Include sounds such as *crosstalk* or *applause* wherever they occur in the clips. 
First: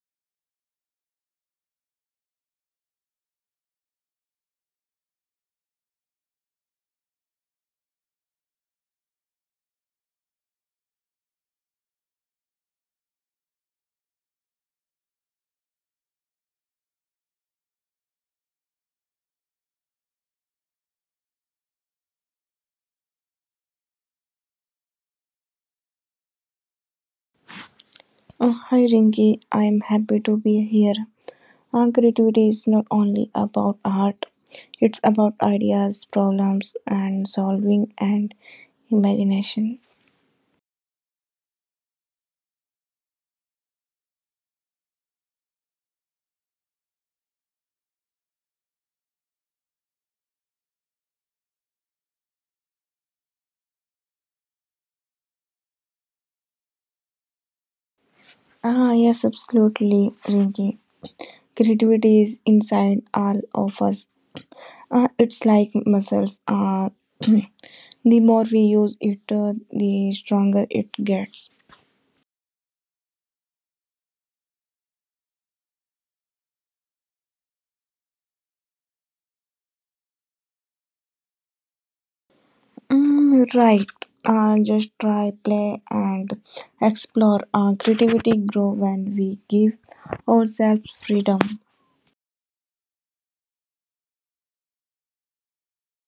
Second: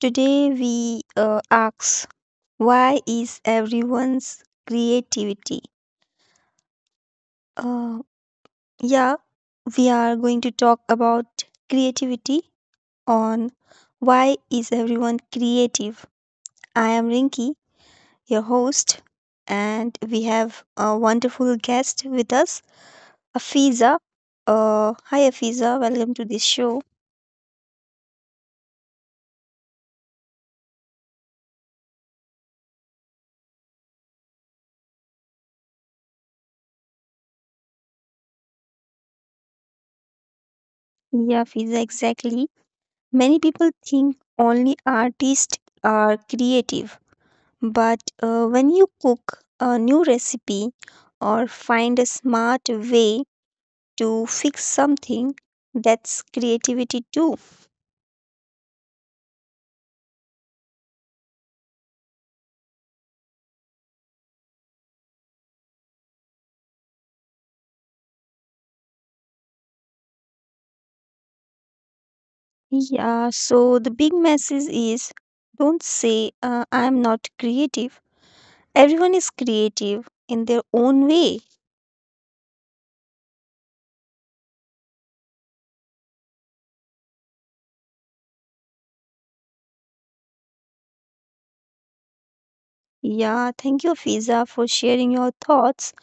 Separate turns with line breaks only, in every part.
Today, we ask why is everyone's creativity? Uh, yeah, we are going to talk about creativity on why is everyone creative. I am Rinki, your host, and we have a wonderful guest with us, Afiza. Hi, Afiza, welcome to this show.
Hi Rinki, I'm happy to be here. Creativity is not only about art, it's about ideas, problems, and solving and imagination.
Yeah, Afiza, exactly. Many people think only artists are creative, but when you cook a new recipe or find a smart way to fix something, that's creativity too.
Yes, absolutely, Rinki. Creativity is inside all of us. It's like muscles. *clears throat* The more we use it, the stronger it gets.
Yeah, so the big message is don't say I'm not creative. Everyone is creative in their own way.
Mm, right. Just try, play, and explore. Creativity grow when we give ourselves freedom.
Yeah, thank you, Fiza, for sharing your thoughts.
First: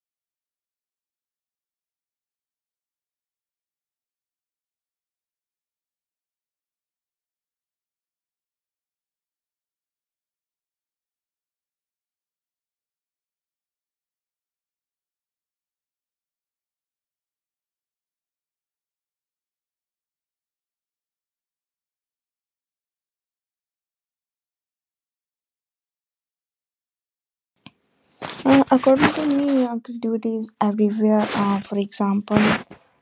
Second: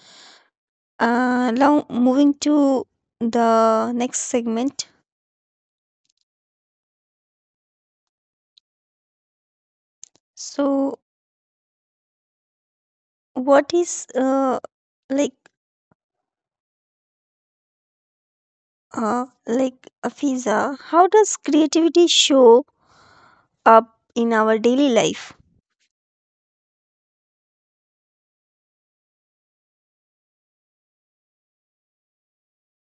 Now, moving to the next segment. So, what is like like Afiza? How does creativity show up in our daily life?
According to me, creativity is everywhere. For example,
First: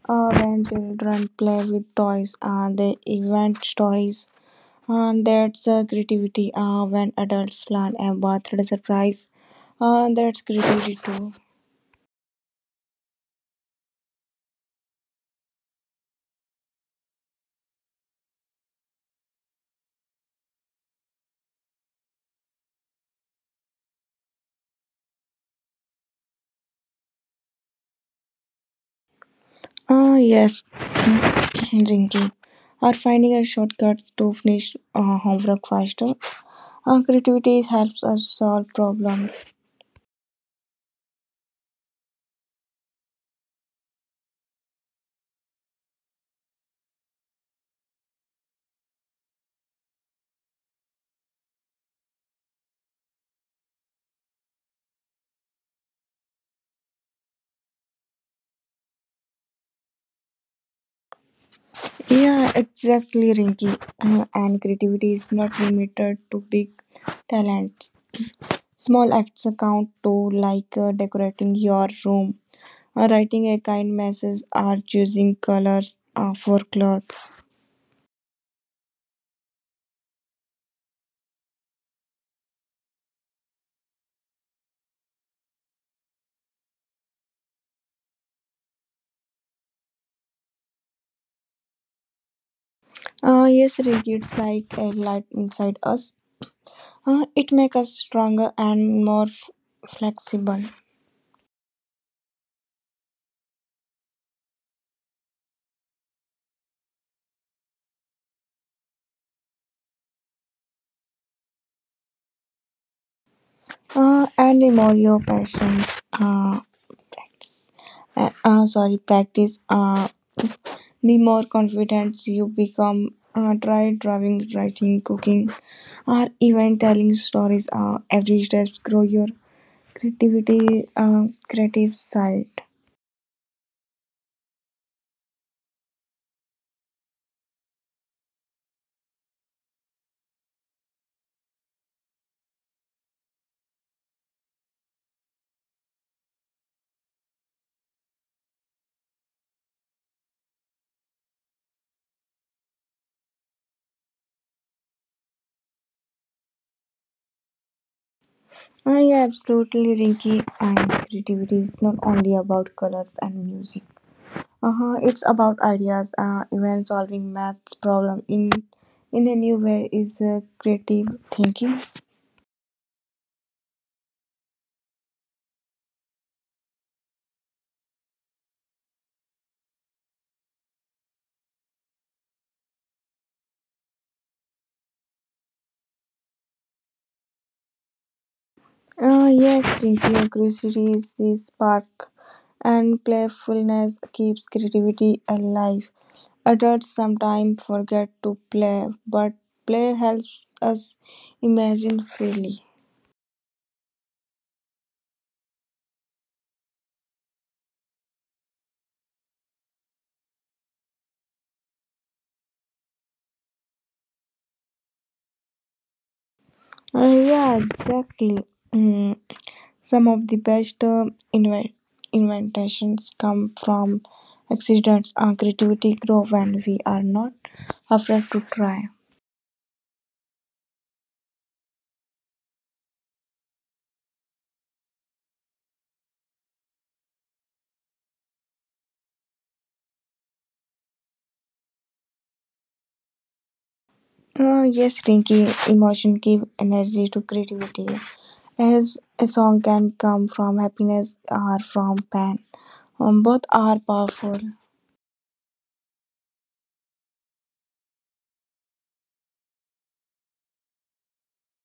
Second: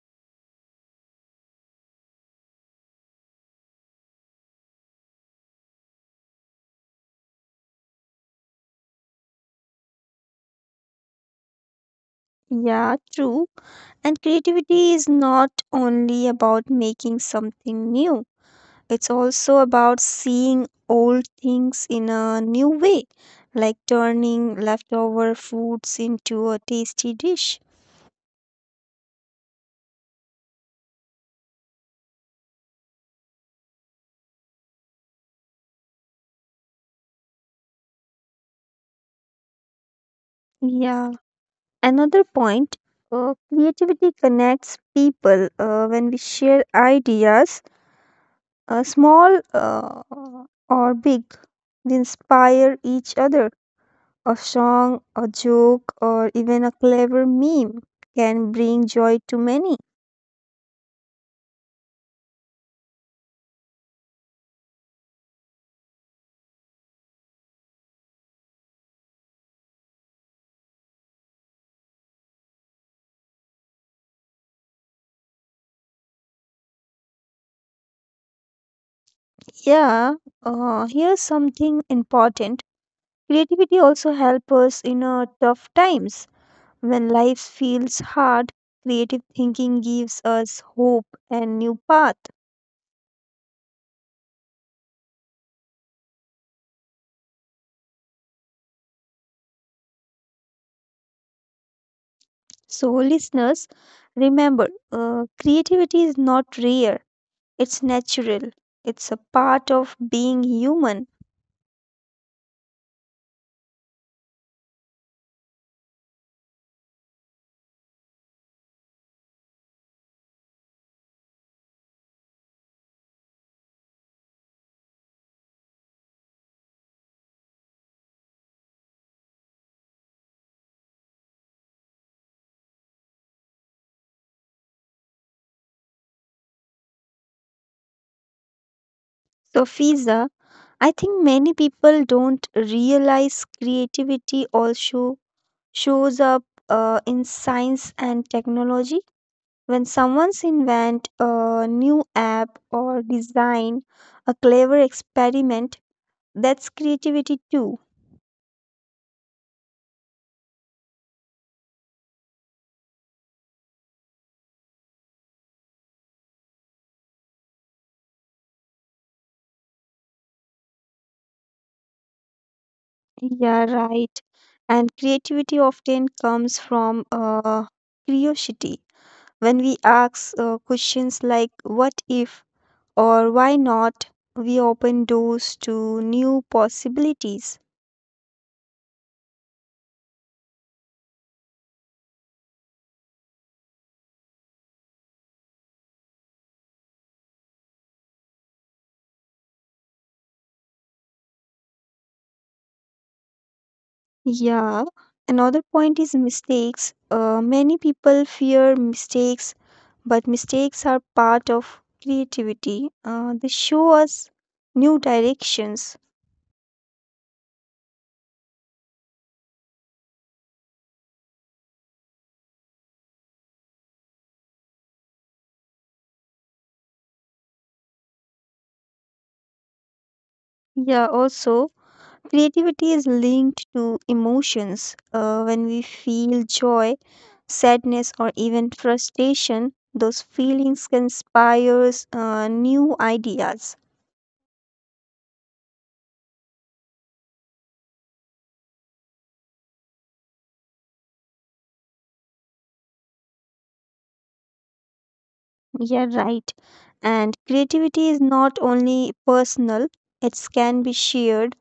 when children play with toys, they invent stories. That's creativity. When adults plan a birthday surprise, that's creativity too.
Yeah, true. And creativity is not only about making something new. It's also about seeing old things in a new way, like turning leftover foods into a tasty dish.
Yes, *clears throat* drinking or finding a shortcut to finish homework faster. Creativity helps us solve problems.
Yeah, another point creativity connects people when we share ideas, small or big. We inspire each other. A song, a joke, or even a clever meme can bring joy to many.
Yeah, exactly, Rinky. And creativity is not limited to big talents. Small acts account too, like decorating your room, or writing a kind message, or choosing colors for clothes.
Yeah, here's something important. Creativity also helps us in tough times. When life feels hard, creative thinking gives us hope and new path.
Yes, Rinky, it's like a light inside us. It makes us stronger and more flexible.
So, listeners, remember, creativity is not rare, it's natural, it's a part of being human.
And the more your passions uh, practice, sorry, practice, the more confident you become. Try drawing, writing, cooking, or even telling stories. Every step grow your creativity, creative side.
So, Fiza, I think many people don't realize creativity also shows up in science and technology. When someone's invent a new app or design a clever experiment, that's creativity too.
Yeah, absolutely, Rinky. And creativity is not only about colors and music. Uh-huh. It's about ideas, even solving maths problem in a new way is creative thinking.
Yeah, right. And creativity often comes from curiosity. When we ask questions like what if or why not, we open doors to new possibilities.
Yes, Rinky, curiosity is the spark, and playfulness keeps creativity alive. Adults sometimes forget to play, but play helps us imagine freely.
Yeah, another point is mistakes. Many people fear mistakes, but mistakes are part of creativity. They show us new directions.
Uh, yeah, exactly. Mm, some of the best inve- inventions come from accidents. Our creativity grow when we are not afraid to try.
Yeah, also, creativity is linked to emotions. When we feel joy, sadness, or even frustration, those feelings can inspire new ideas.
Yes, Rinky, emotion give energy to creativity. As a song can come from happiness or from pain, both are powerful.
Yeah, right. And creativity is not only personal, it can be shared.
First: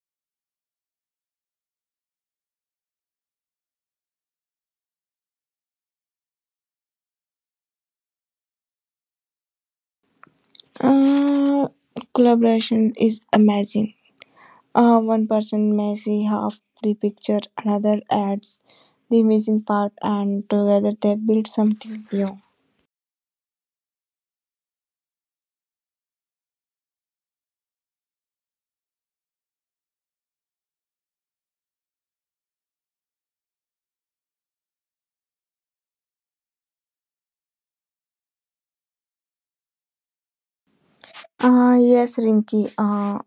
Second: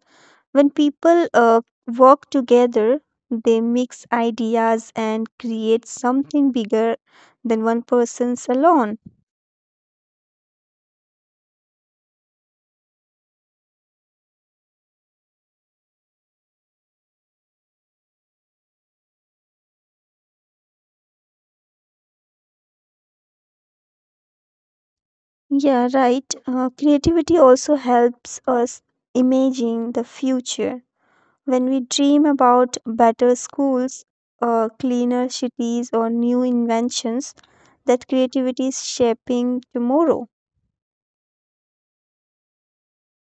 When people work together, they mix ideas and create something bigger than one person's alone.
Uh, Collaboration is amazing. One person may see half the picture, another adds the missing part, and together they build something new.
Yeah, right. Creativity also helps us imagine the future. When we dream about better schools, cleaner cities, or new inventions, that creativity is shaping tomorrow.
Yes, Rinky.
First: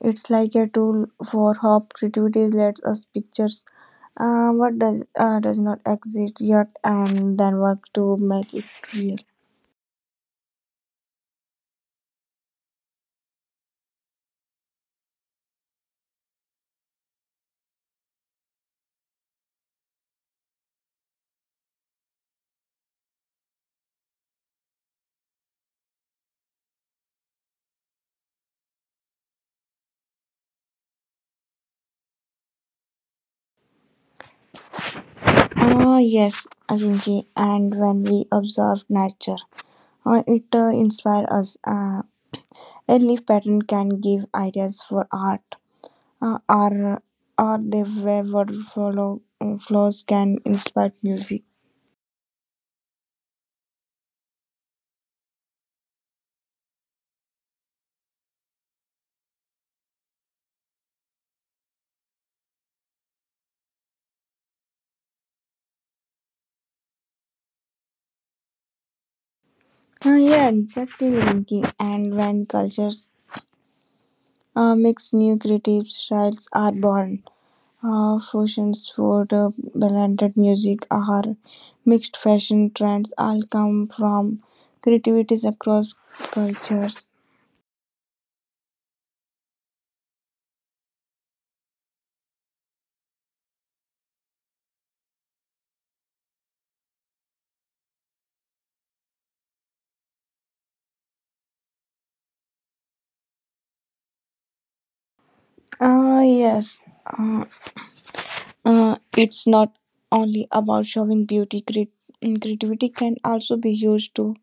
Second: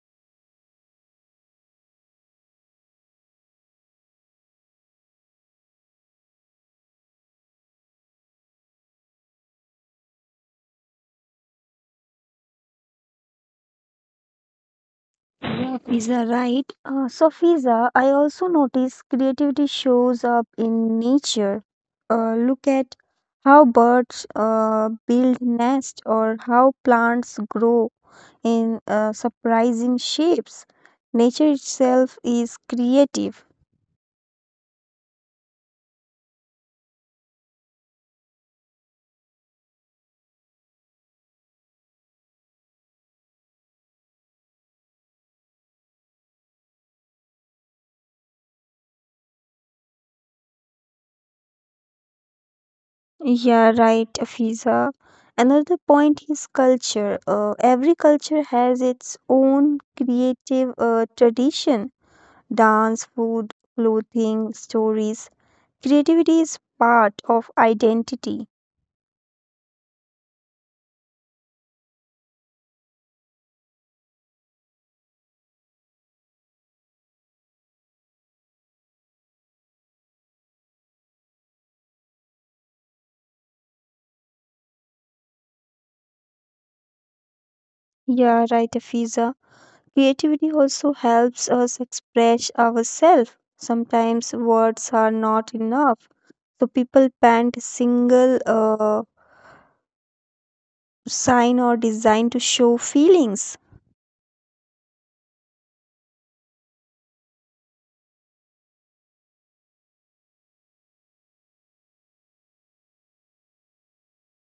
It's like a tool for hope. Creativity lets us pictures what does not exist yet, and then work to make it real.
Yeah, Fiza, right. So, Fiza, I also notice creativity shows up in nature. Look at how birds build nests or how plants grow in surprising shapes. Nature itself is creative.
Yes, Rinki. And when we observe nature, it inspires us. A leaf pattern can give ideas for art. uh, or or the wayward follow, flows can inspire music.
Yeah, right, Fiza. Another point is culture. Every culture has its own creative tradition dance, food, clothing, stories. Creativity is part of identity.
Yeah, exactly, Rinki. And when cultures mix, new creative styles are born. Fusions, food, blended music, or mixed fashion trends all come from creativities across cultures.
Yeah, right, Fiza. Creativity also helps us express ourselves. Sometimes words are not enough. So people paint a single sign or design to show feelings.
Yes. Uh, it's not only about showing beauty creativity can also be used to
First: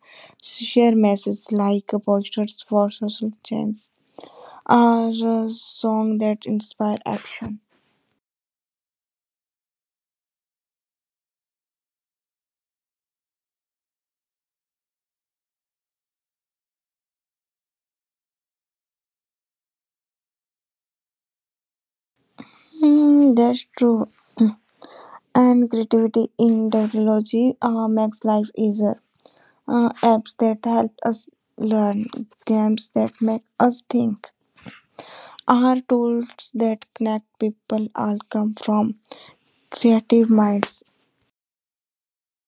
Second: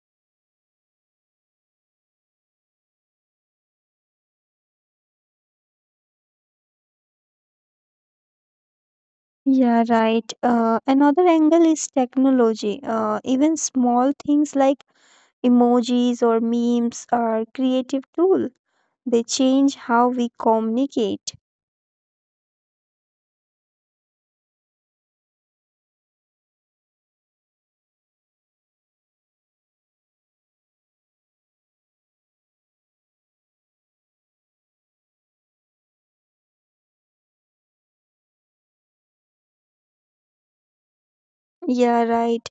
share messages like posters for social change or a song that inspire action.
Yeah, right. Another angle is technology. Even small things like emojis or memes are creative tool. They change how we communicate.
Hmm, that's true, and creativity in technology makes life easier. Apps that help us learn, games that make us think, are tools that connect people, all come from creative minds.
Yeah, right.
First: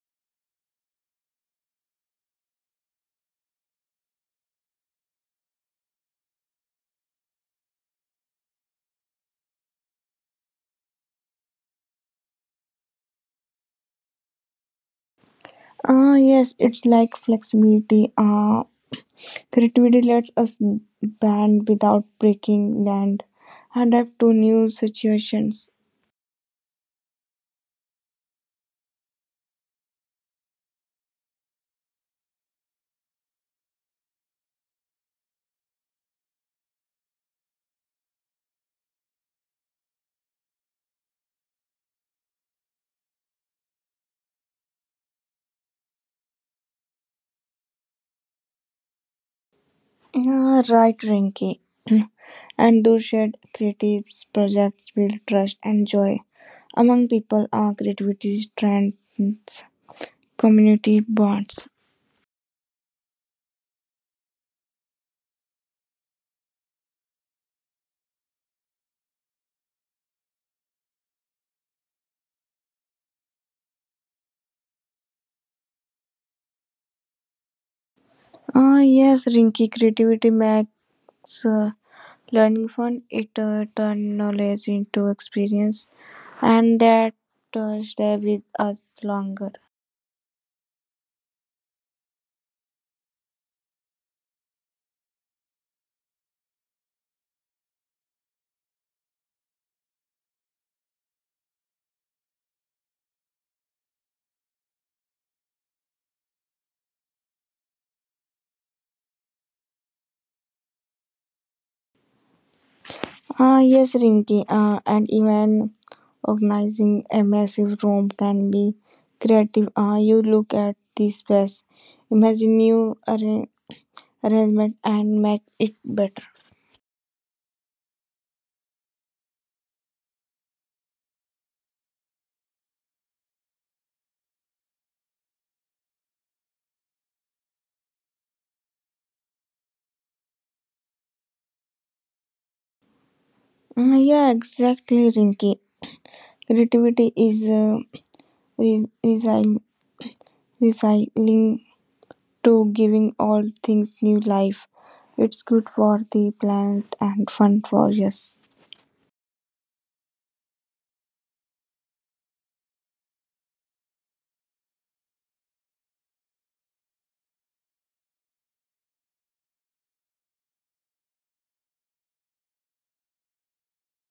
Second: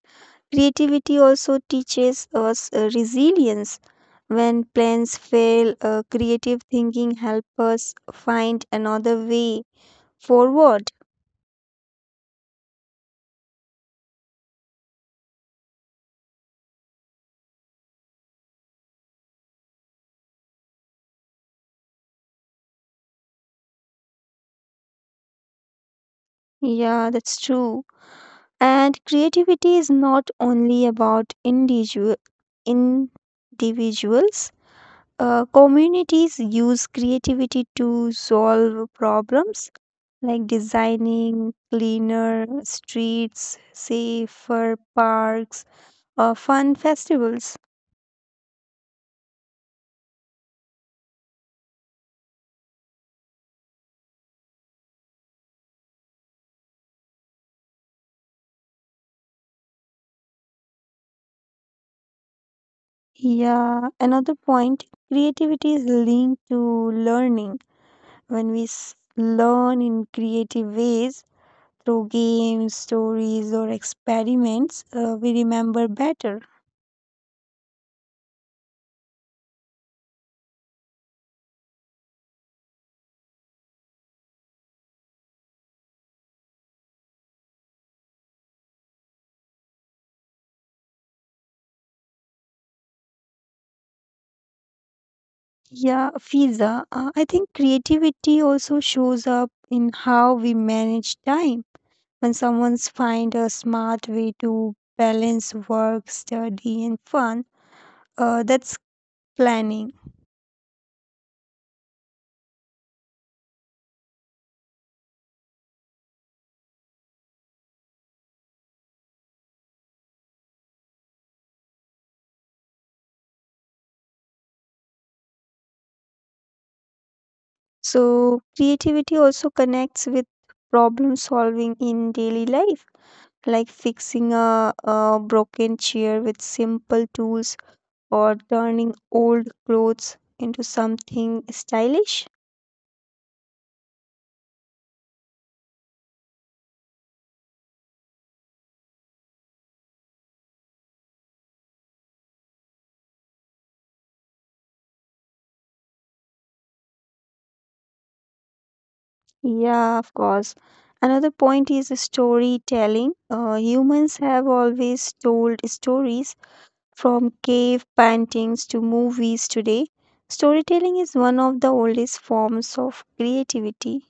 Creativity also teaches us resilience. When plans fail, creative thinking helps us find another way forward.
Yes, it's like flexibility. Creativity lets us bend without breaking and adapt to new situations.
Yeah, that's true. And creativity is not only about individual individuals. Communities use creativity to solve problems like designing cleaner streets, safer parks, or fun festivals.
Right, Rinky. *clears throat* And those shared creative projects build trust and joy among people. Creativity strengthens community bonds.
Yeah, another point, creativity is linked to learning. When we learn in creative ways through games, stories, or experiments, we remember better.
Yes, Rinky, creativity makes uh, learning fun. It turns knowledge into experience, and that stay with us longer.
Yeah, Fiza, I think creativity also shows up in how we manage time. When someone's find a smart way to balance work, study, and fun, that's planning.
Yes, Rinki, and even organizing a massive room can be creative. You look at the space, imagine new arrangement, and make it better.
So, creativity also connects with problem solving in daily life, like fixing a broken chair with simple tools or turning old clothes into something stylish.
Yeah, exactly, Rinki. Creativity is recycling, recycling to giving all things new life. It's good for the planet and fun for us.
Yeah, of course. Another point is storytelling. Humans have always told stories from cave paintings to movies today. Storytelling is one of the oldest forms of creativity.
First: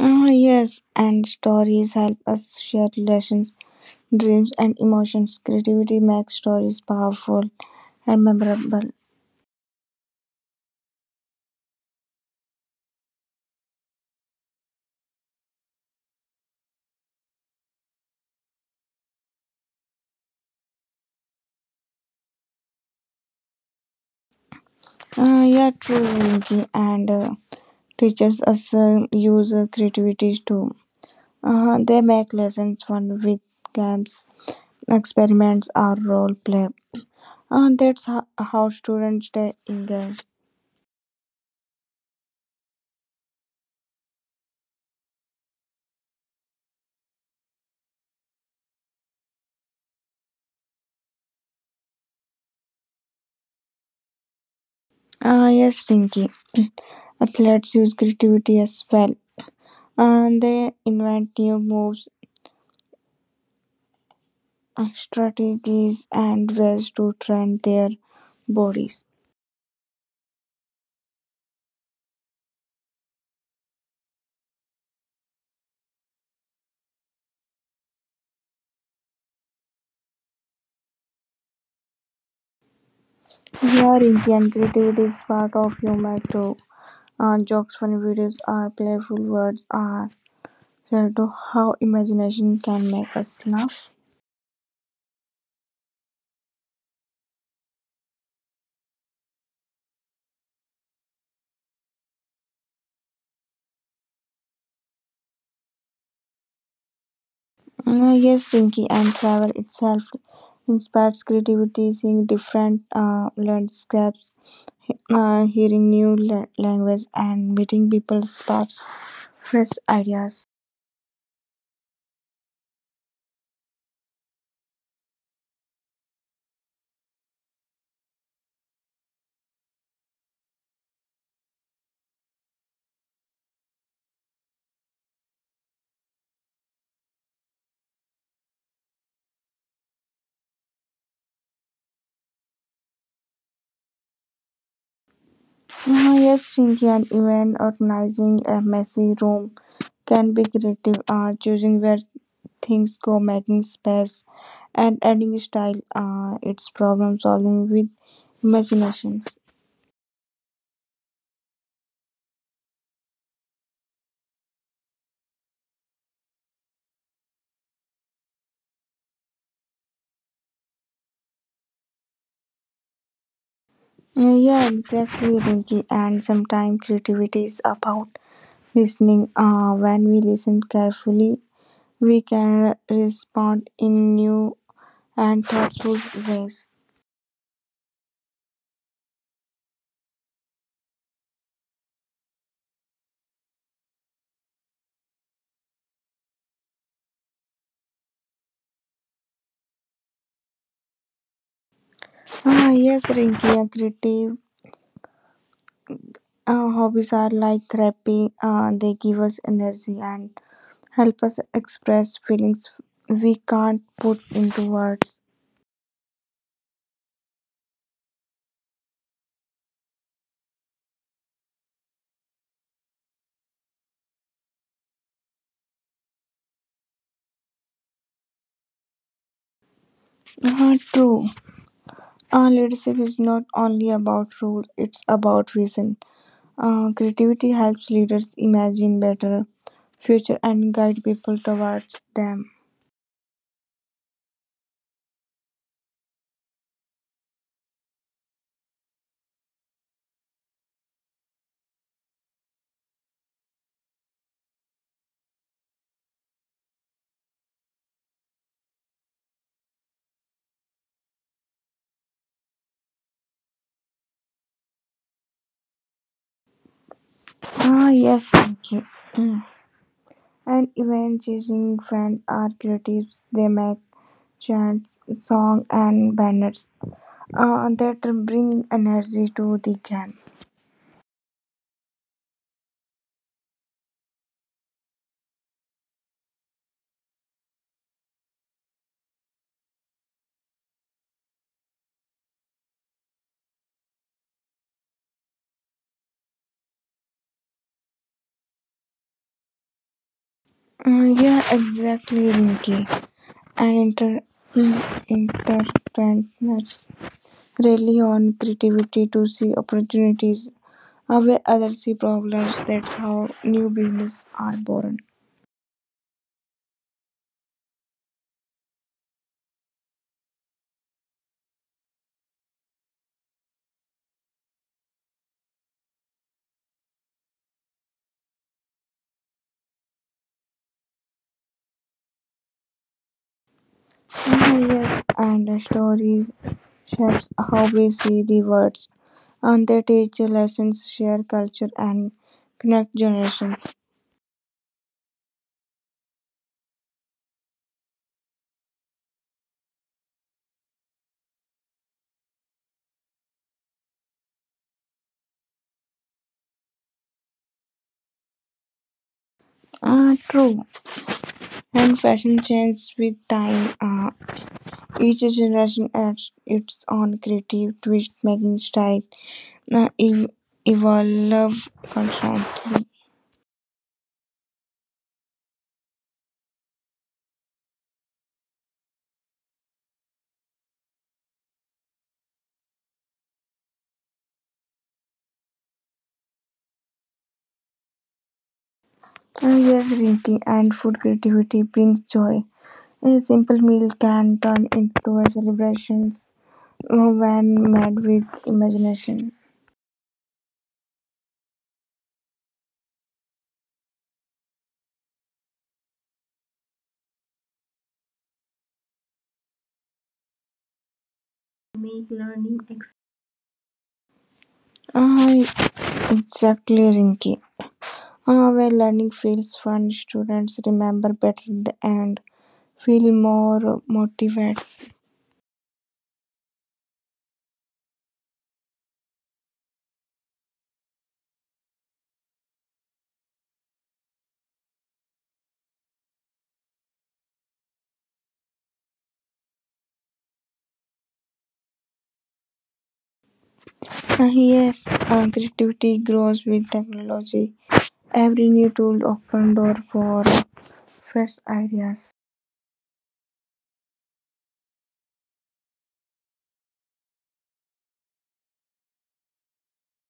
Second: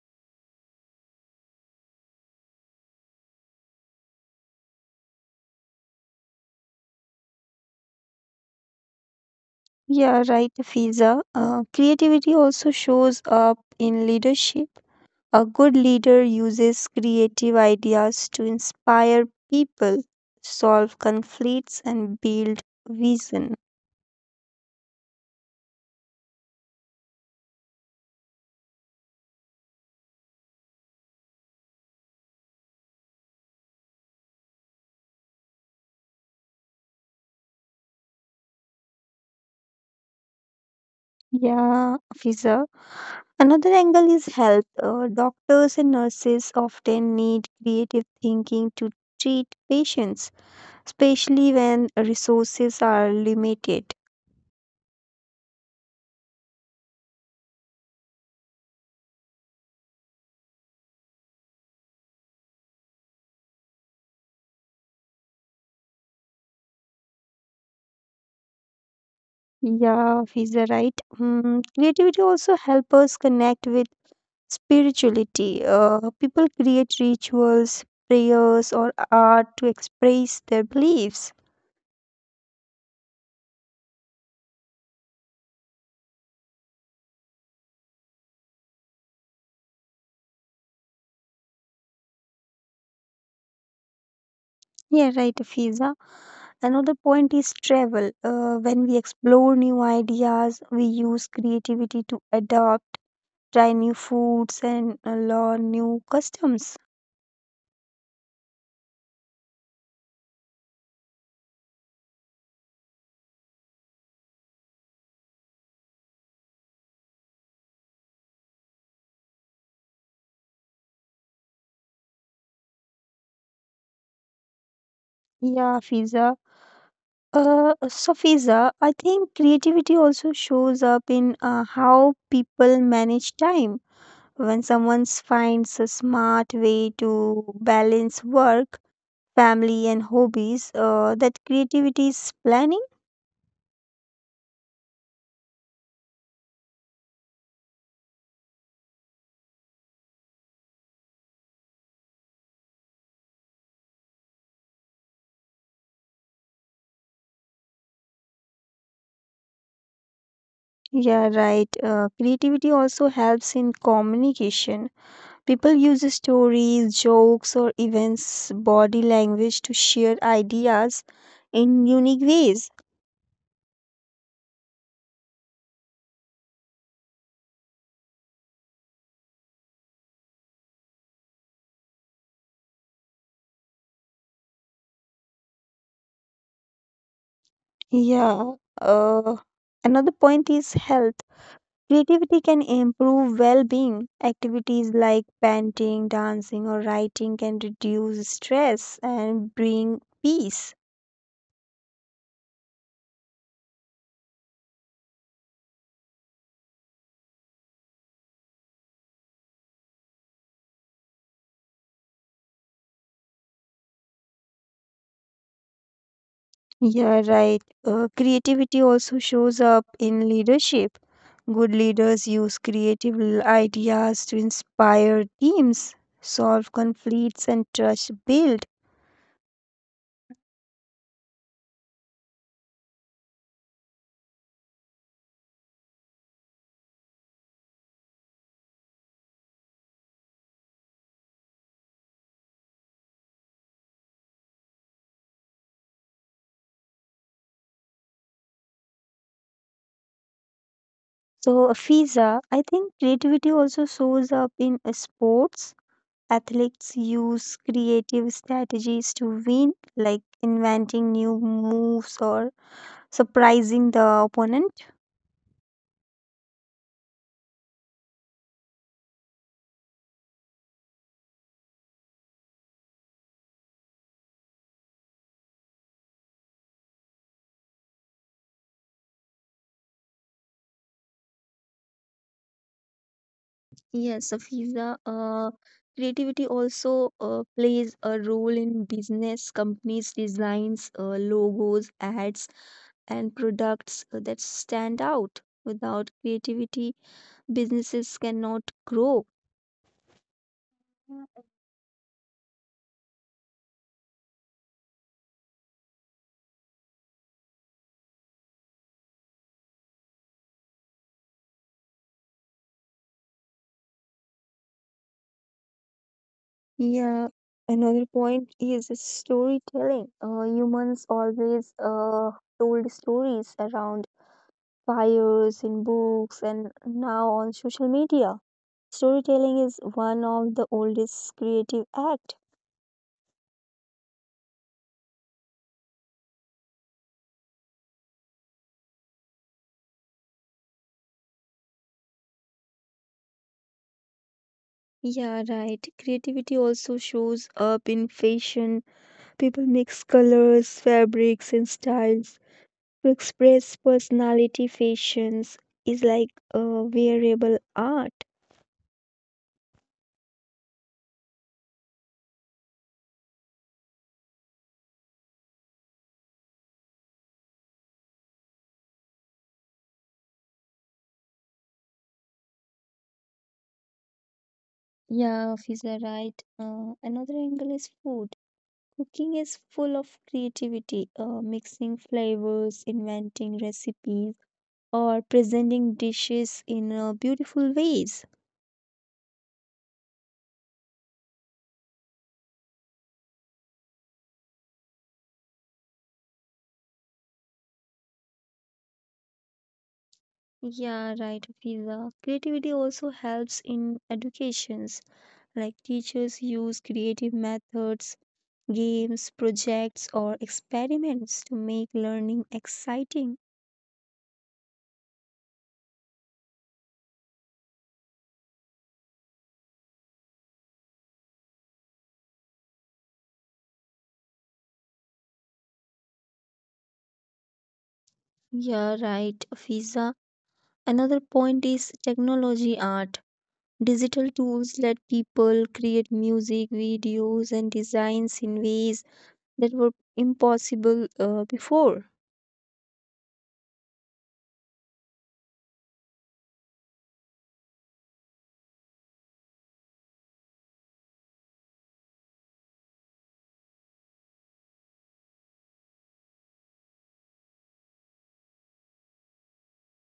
Yes, and stories help us share lessons, dreams, and emotions. Creativity makes stories powerful and memorable.
Yeah, right, Fiza. Creativity also shows up in leadership. A good leader uses creative ideas to inspire people, solve conflicts, and build vision.
Yeah, true, Rinki, and teachers us use creativity too. They make lessons fun with games, experiments, or role play. That's how students stay engaged.
Yeah, Fiza. Another angle is health. Doctors and nurses often need creative thinking to treat patients, especially when resources are limited.
Yes, Rinki. Athletes use creativity as well. They invent new moves, strategies, and ways to train their bodies.
Yeah, he's a right. Mm, creativity also help us connect with spirituality. People create rituals, prayers, or art to express their beliefs.
Here, Indian creativity is part of humor too. Jokes, funny videos, or playful words are said to how imagination can make us laugh.
Yeah, right, Fiza. Another point is travel. When we explore new ideas, we use creativity to adapt, try new foods, and learn new customs.
Yes, Rinky, and travel itself inspires creativity, seeing different landscapes, hearing new language, and meeting people sparks fresh ideas.
Yeah, Fiza. Safiza, I think creativity also shows up in how people manage time. When someone finds a smart way to balance work, family, and hobbies, that creativity is planning.
Yes, Rinky, an event organizing a messy room can be creative, choosing where things go, making space, and adding style. It's problem solving with imaginations.
Yeah, right. Creativity also helps in communication. People use stories, jokes, or events, body language to share ideas in unique ways.
Yeah, exactly, Rinky. And sometimes creativity is about listening. When we listen carefully, we can respond in new and thoughtful ways.
Yeah. Uh, Another point is health. Creativity can improve well being. Activities like painting, dancing, or writing can reduce stress and bring peace.
Yes, Rinky, a creative. Our hobbies are like therapy, they give us energy and help us express feelings we can't put into words.
Yeah, right. Creativity also shows up in leadership. Good leaders use creative ideas to inspire teams, solve conflicts, and trust build.
True. Leadership is not only about rule, it's about vision. Creativity helps leaders imagine better future and guide people towards them.
So, Fiza, I think creativity also shows up in sports athletes use creative strategies to win, like inventing new moves or surprising the opponent.
Yes, okay. Mm. And event chasing fans are creatives. They make chants, song, and banners, that bring energy to the game.
Yes, Safiza, creativity also plays a role in business. Companies designs logos, ads, and products that stand out. Without creativity, businesses cannot grow.
Yeah, exactly, Rinky. And mm, entrepreneurs rely on creativity to see opportunities where others see problems. That's how new business are born.
Yeah, another point is storytelling. Humans always told stories around fires in books and now on social media. Storytelling is one of the oldest creative act.
Yes, and the stories shapes how we see the words, and they teach lessons, share culture, and connect generations.
Yeah, right. Creativity also shows up in fashion. People mix colors, fabrics, and styles to express personality. Fashions is like wearable art.
True. And fashion changes with time. Each generation adds its own creative twist, making style uh, ev- evolve constantly.
Yeah, Fiza, right. Another angle is food. Cooking is full of creativity, mixing flavors, inventing recipes, or presenting dishes in beautiful ways.
Yes, Rinki, and food creativity brings joy. A simple meal can turn into a celebration when made with imagination.
Yeah, right, Fiza. Creativity also helps in educations, like teachers use creative methods, games, projects, or experiments to make learning exciting.
Uh, exactly, Rinki. When learning feels fun, students remember better the end, feel more motivated.
Yeah, right, Fiza. Another point is technology art. Digital tools let people create music, videos, and designs in ways that were impossible before.
Yes, creativity grows with technology. Every new tool opened door for fresh ideas.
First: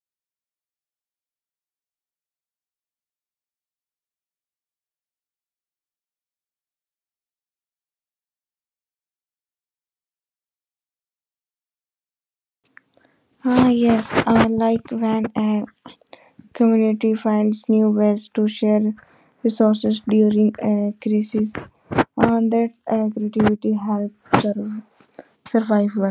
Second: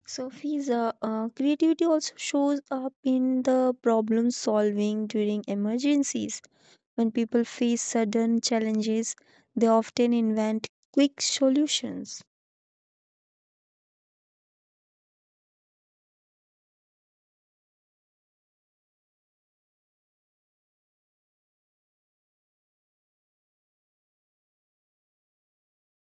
So, Fiza, creativity also shows up in the problem solving during emergencies. When people face sudden challenges, they often invent quick solutions.
Yes, I like when a community finds new ways to share resources during a crisis, and that creativity helps sur- survival.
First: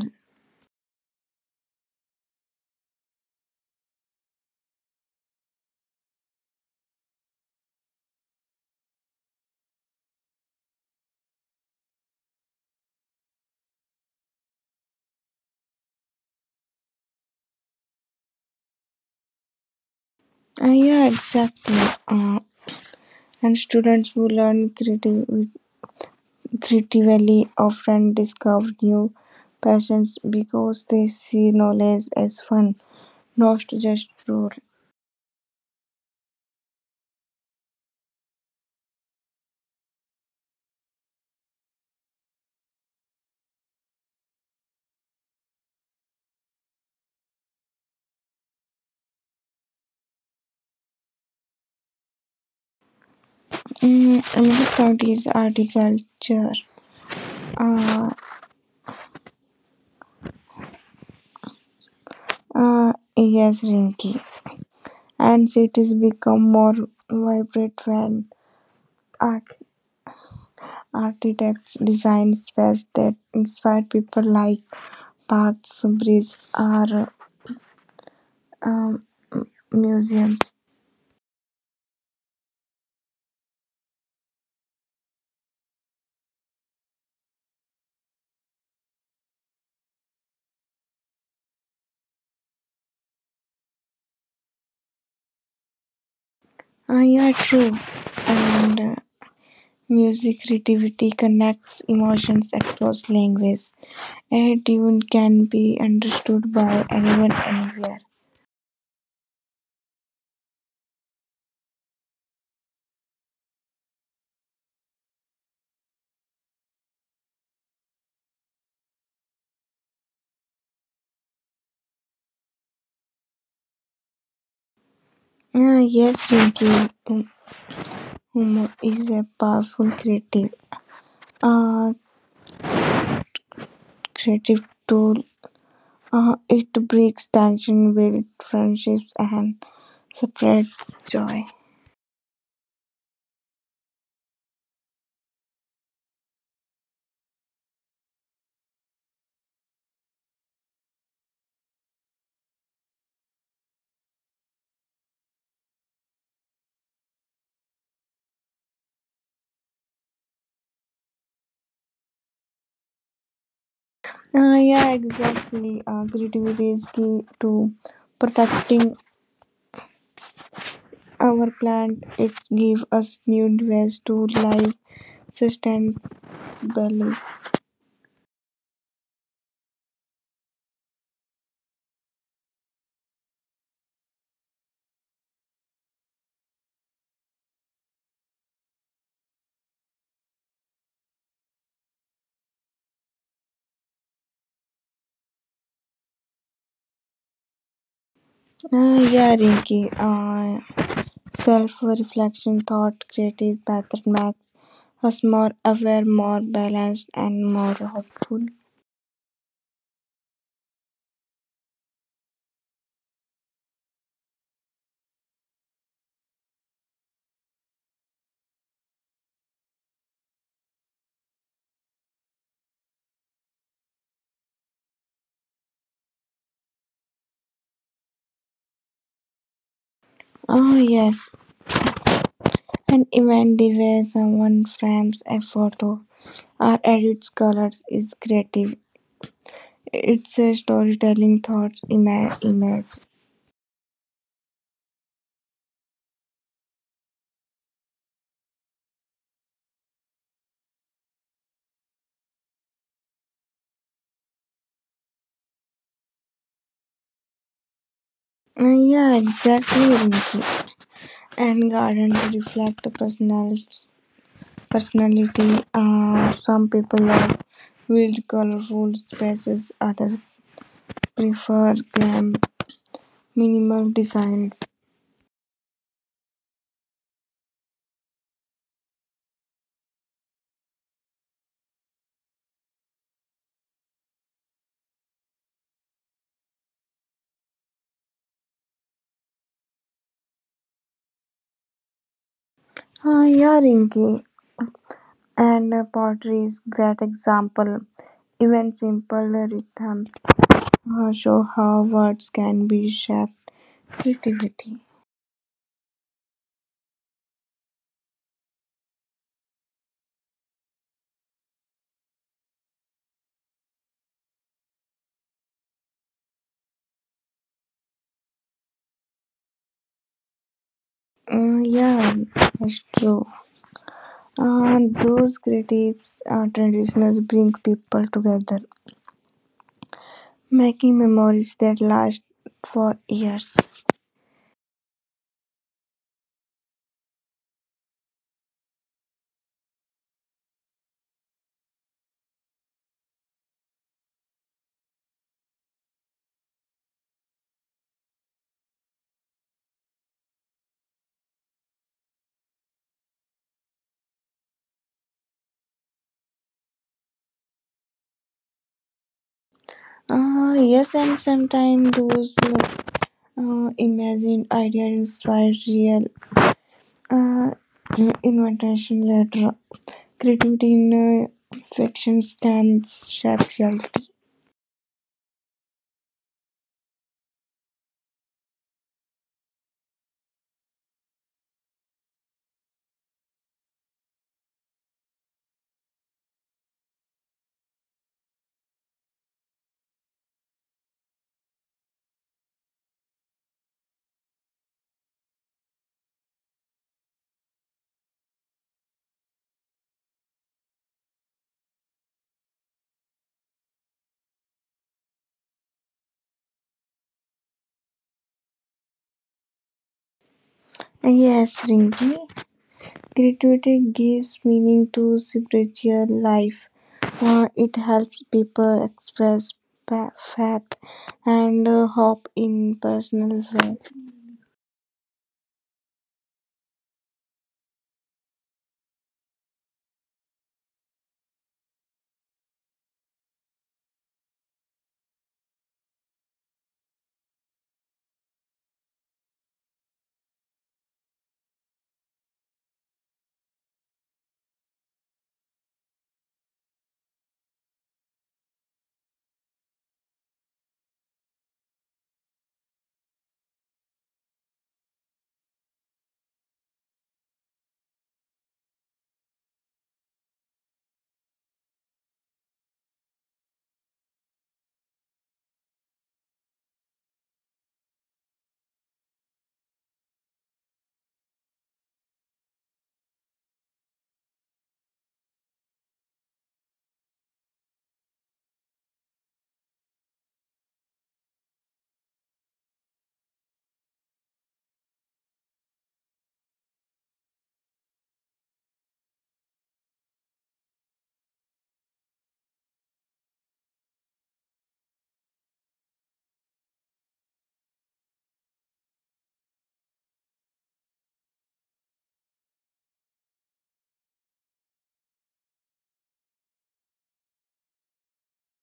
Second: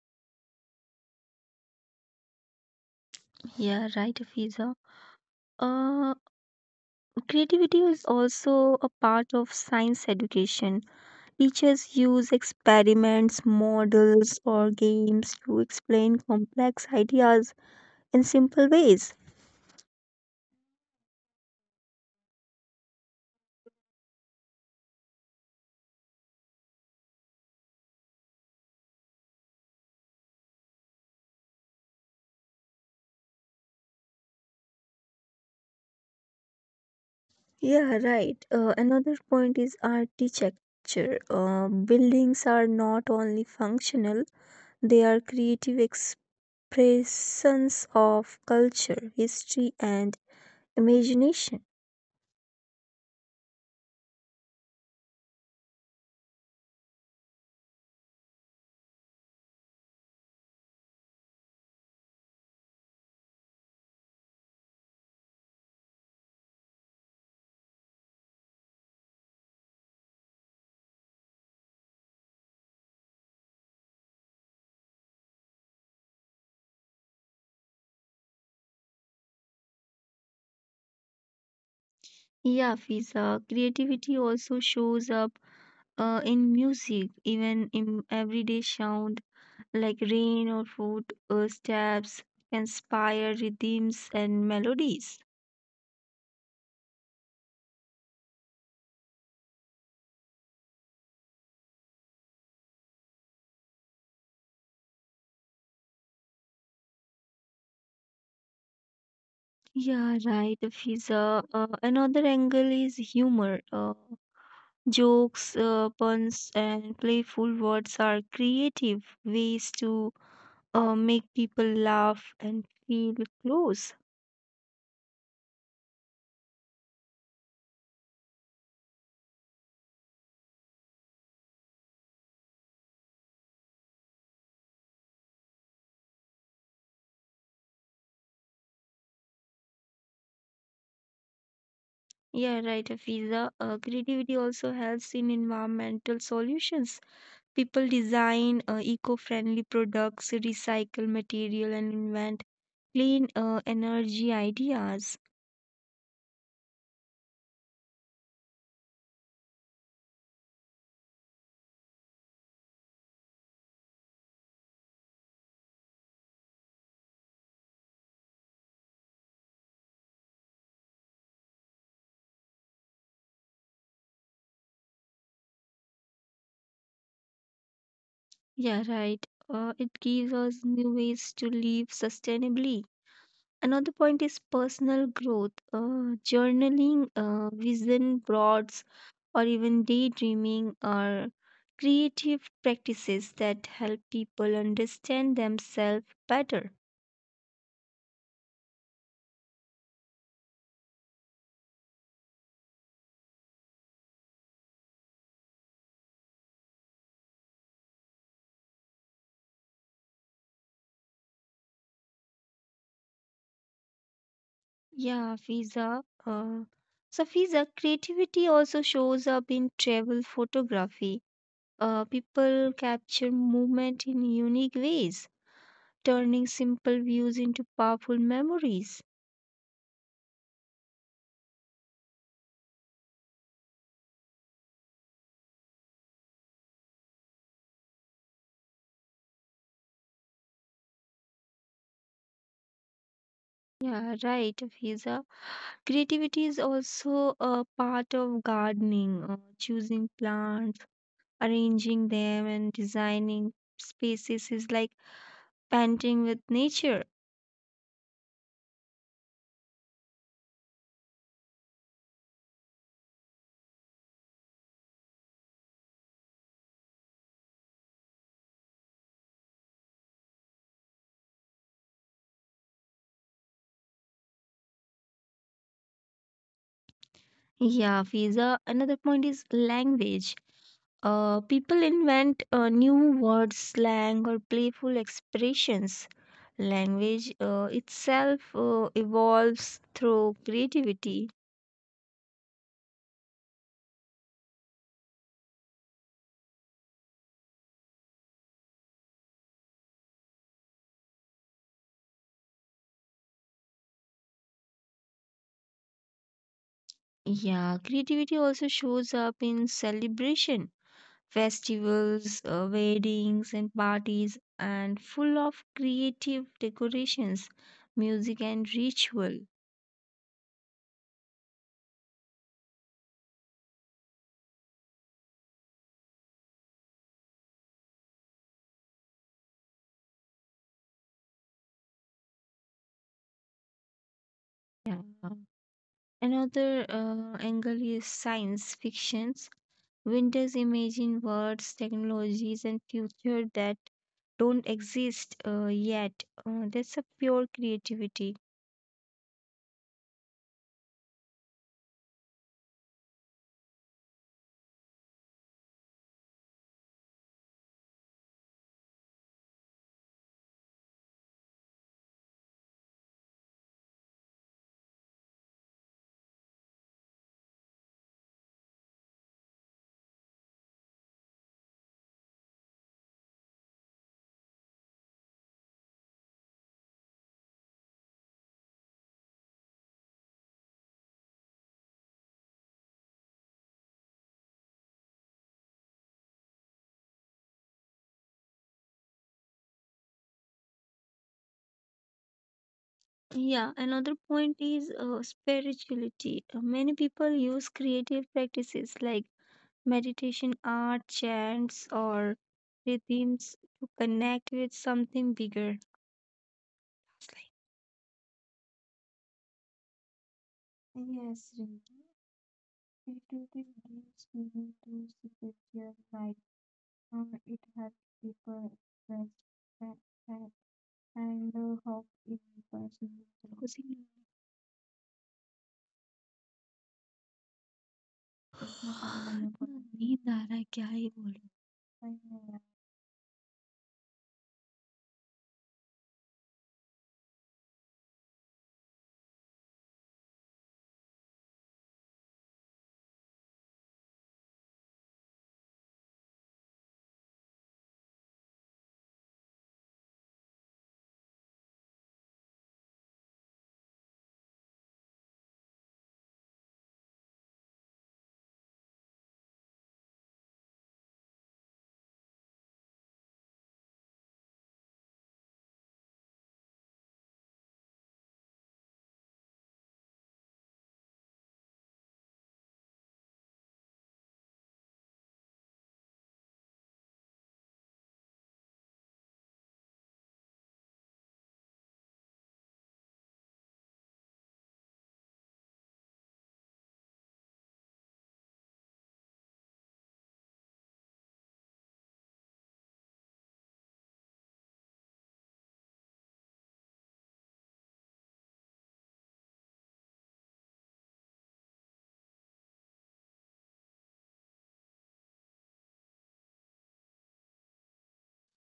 Yeah, right, Fiza. Uh, Creativity is also a part of science education. Teachers use experiments, models, or games to explain complex ideas in simple ways.
Yeah, exactly. And students who learn creatively often discover new passions because they see knowledge as fun, not just rule.
Yeah, right. Another point is architecture. Buildings are not only functional, they are creative expressions of culture, history, and imagination.
Mm, another cloud is agriculture. Uh, yes, Rinky. And cities become more vibrant when art, architects design spaces that inspire people like parks, bridges, or um, museums.
Yeah, Fiza. Creativity also shows up in music, even in everyday sound like rain or foot steps inspire rhythms and melodies.
Yeah, true. And music creativity connects emotions across languages. A tune can be understood by anyone anywhere.
Yeah, right. Fiza. Another angle is humor. Jokes, puns, and playful words are creative ways to make people laugh and feel close.
Yes, Rinki, hum- humor is a powerful uh, creative tool. It breaks tension, builds friendships, and spreads joy.
Yeah, right, Fiza. Creativity also helps in environmental solutions. People design eco-friendly products, recycle material, and invent clean energy ideas.
Yeah, exactly. Creativity is key to protecting our plant. It gives us new ways to live sustainably.
Yeah, right. It gives us new ways to live sustainably. Another point is personal growth. Journaling, vision boards, or even daydreaming are creative practices that help people understand themselves better.
Yeah, Rinki. Self-reflection, thought, creative pattern makes us more aware, more balanced, and more hopeful.
Yeah, Fiza. So Fiza, creativity also shows up in travel photography. People capture movement in unique ways, turning simple views into powerful memories.
Oh, yes. And even the way someone frames a photo or edits colors is creative. It's a storytelling thoughts image.
Yeah, right, Fiza. Creativity is also a part of gardening, choosing plants, arranging them, and designing spaces is like painting with nature.
Yeah, exactly, Rinki. And gardens reflect personality. Some people like wild, colorful spaces. Others prefer calm, minimal designs.
Yeah, Fiza. Another point is language. People invent new words, slang, or playful expressions. Language itself evolves through creativity.
Yeah, Rinky, and pottery is great example. Even simple rhythms show how words can be shaped creativity.
Yeah, creativity also shows up in celebration, festivals, weddings, and parties, and full of creative decorations, music, and ritual.
Mm, yeah, that's true. Those creative traditions bring people together, making memories that last for years.
Yeah. Another angle is science fictions. Winters imagine worlds, technologies, and future that don't exist yet. That's a pure creativity.
Yes, and sometimes those imagined ideas inspire real uh, invitation letter. Creativity in factions can shape reality.
Yeah, another point is spirituality. Many people use creative practices like meditation, art, chants, or rhythms to connect with something bigger. Yes, Rima.
Yes, Rinki.
Creativity
Creativity
gives
gives
meaning
meaning
to
to
spiritual
spiritual
life.
life.
Or it
It
helps
helps
people
people
express
express
that
pa-
that
faith
and
and
hope in
hope in
person.
personal
उसी
ways.
अपना काम करने नींद आ रहा है क्या ही बोलूं.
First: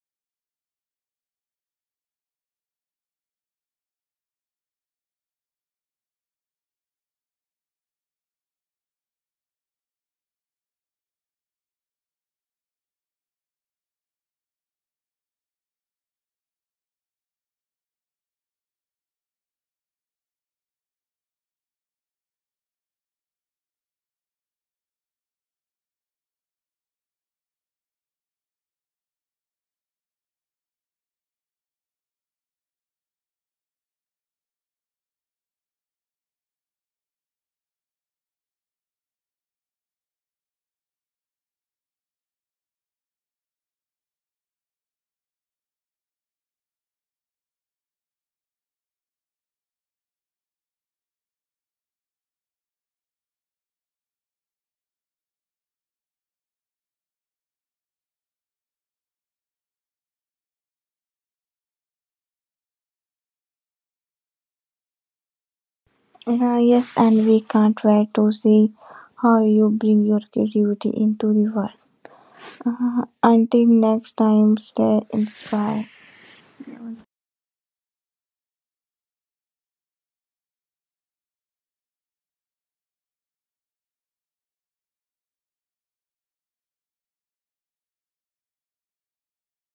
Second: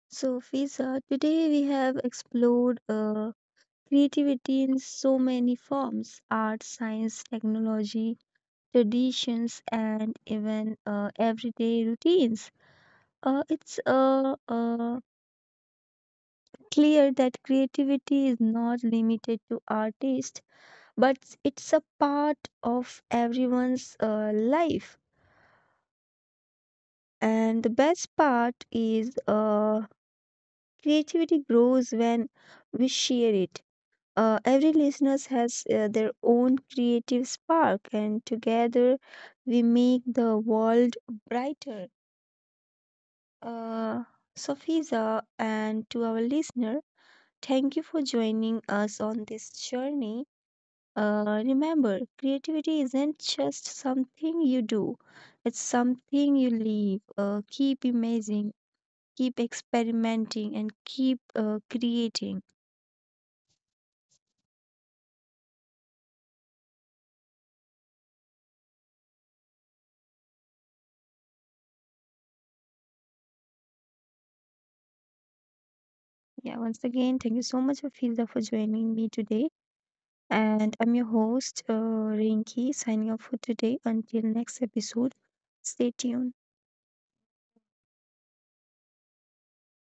So, Fiza, today we have explored creativity in so many forms art, science, technology, traditions, and even everyday routines. It's clear that creativity is not limited to artists, but it's a part of everyone's life. And the best part is creativity grows when we share it. Every listener has their own creative spark, and together we make the world brighter. Uh, so, Fiza, and to our listener, thank you for joining us on this journey. Remember, creativity isn't just something you do, it's something you live. Keep imagining, keep experimenting, and keep creating.
Yes, and we can't wait to see how you bring your creativity into the world. Until next time, stay inspired.
Yeah, once again, thank you so much, Fiza, for joining me today. And I'm your host, Rinki, signing off for today. Until next episode, stay tuned.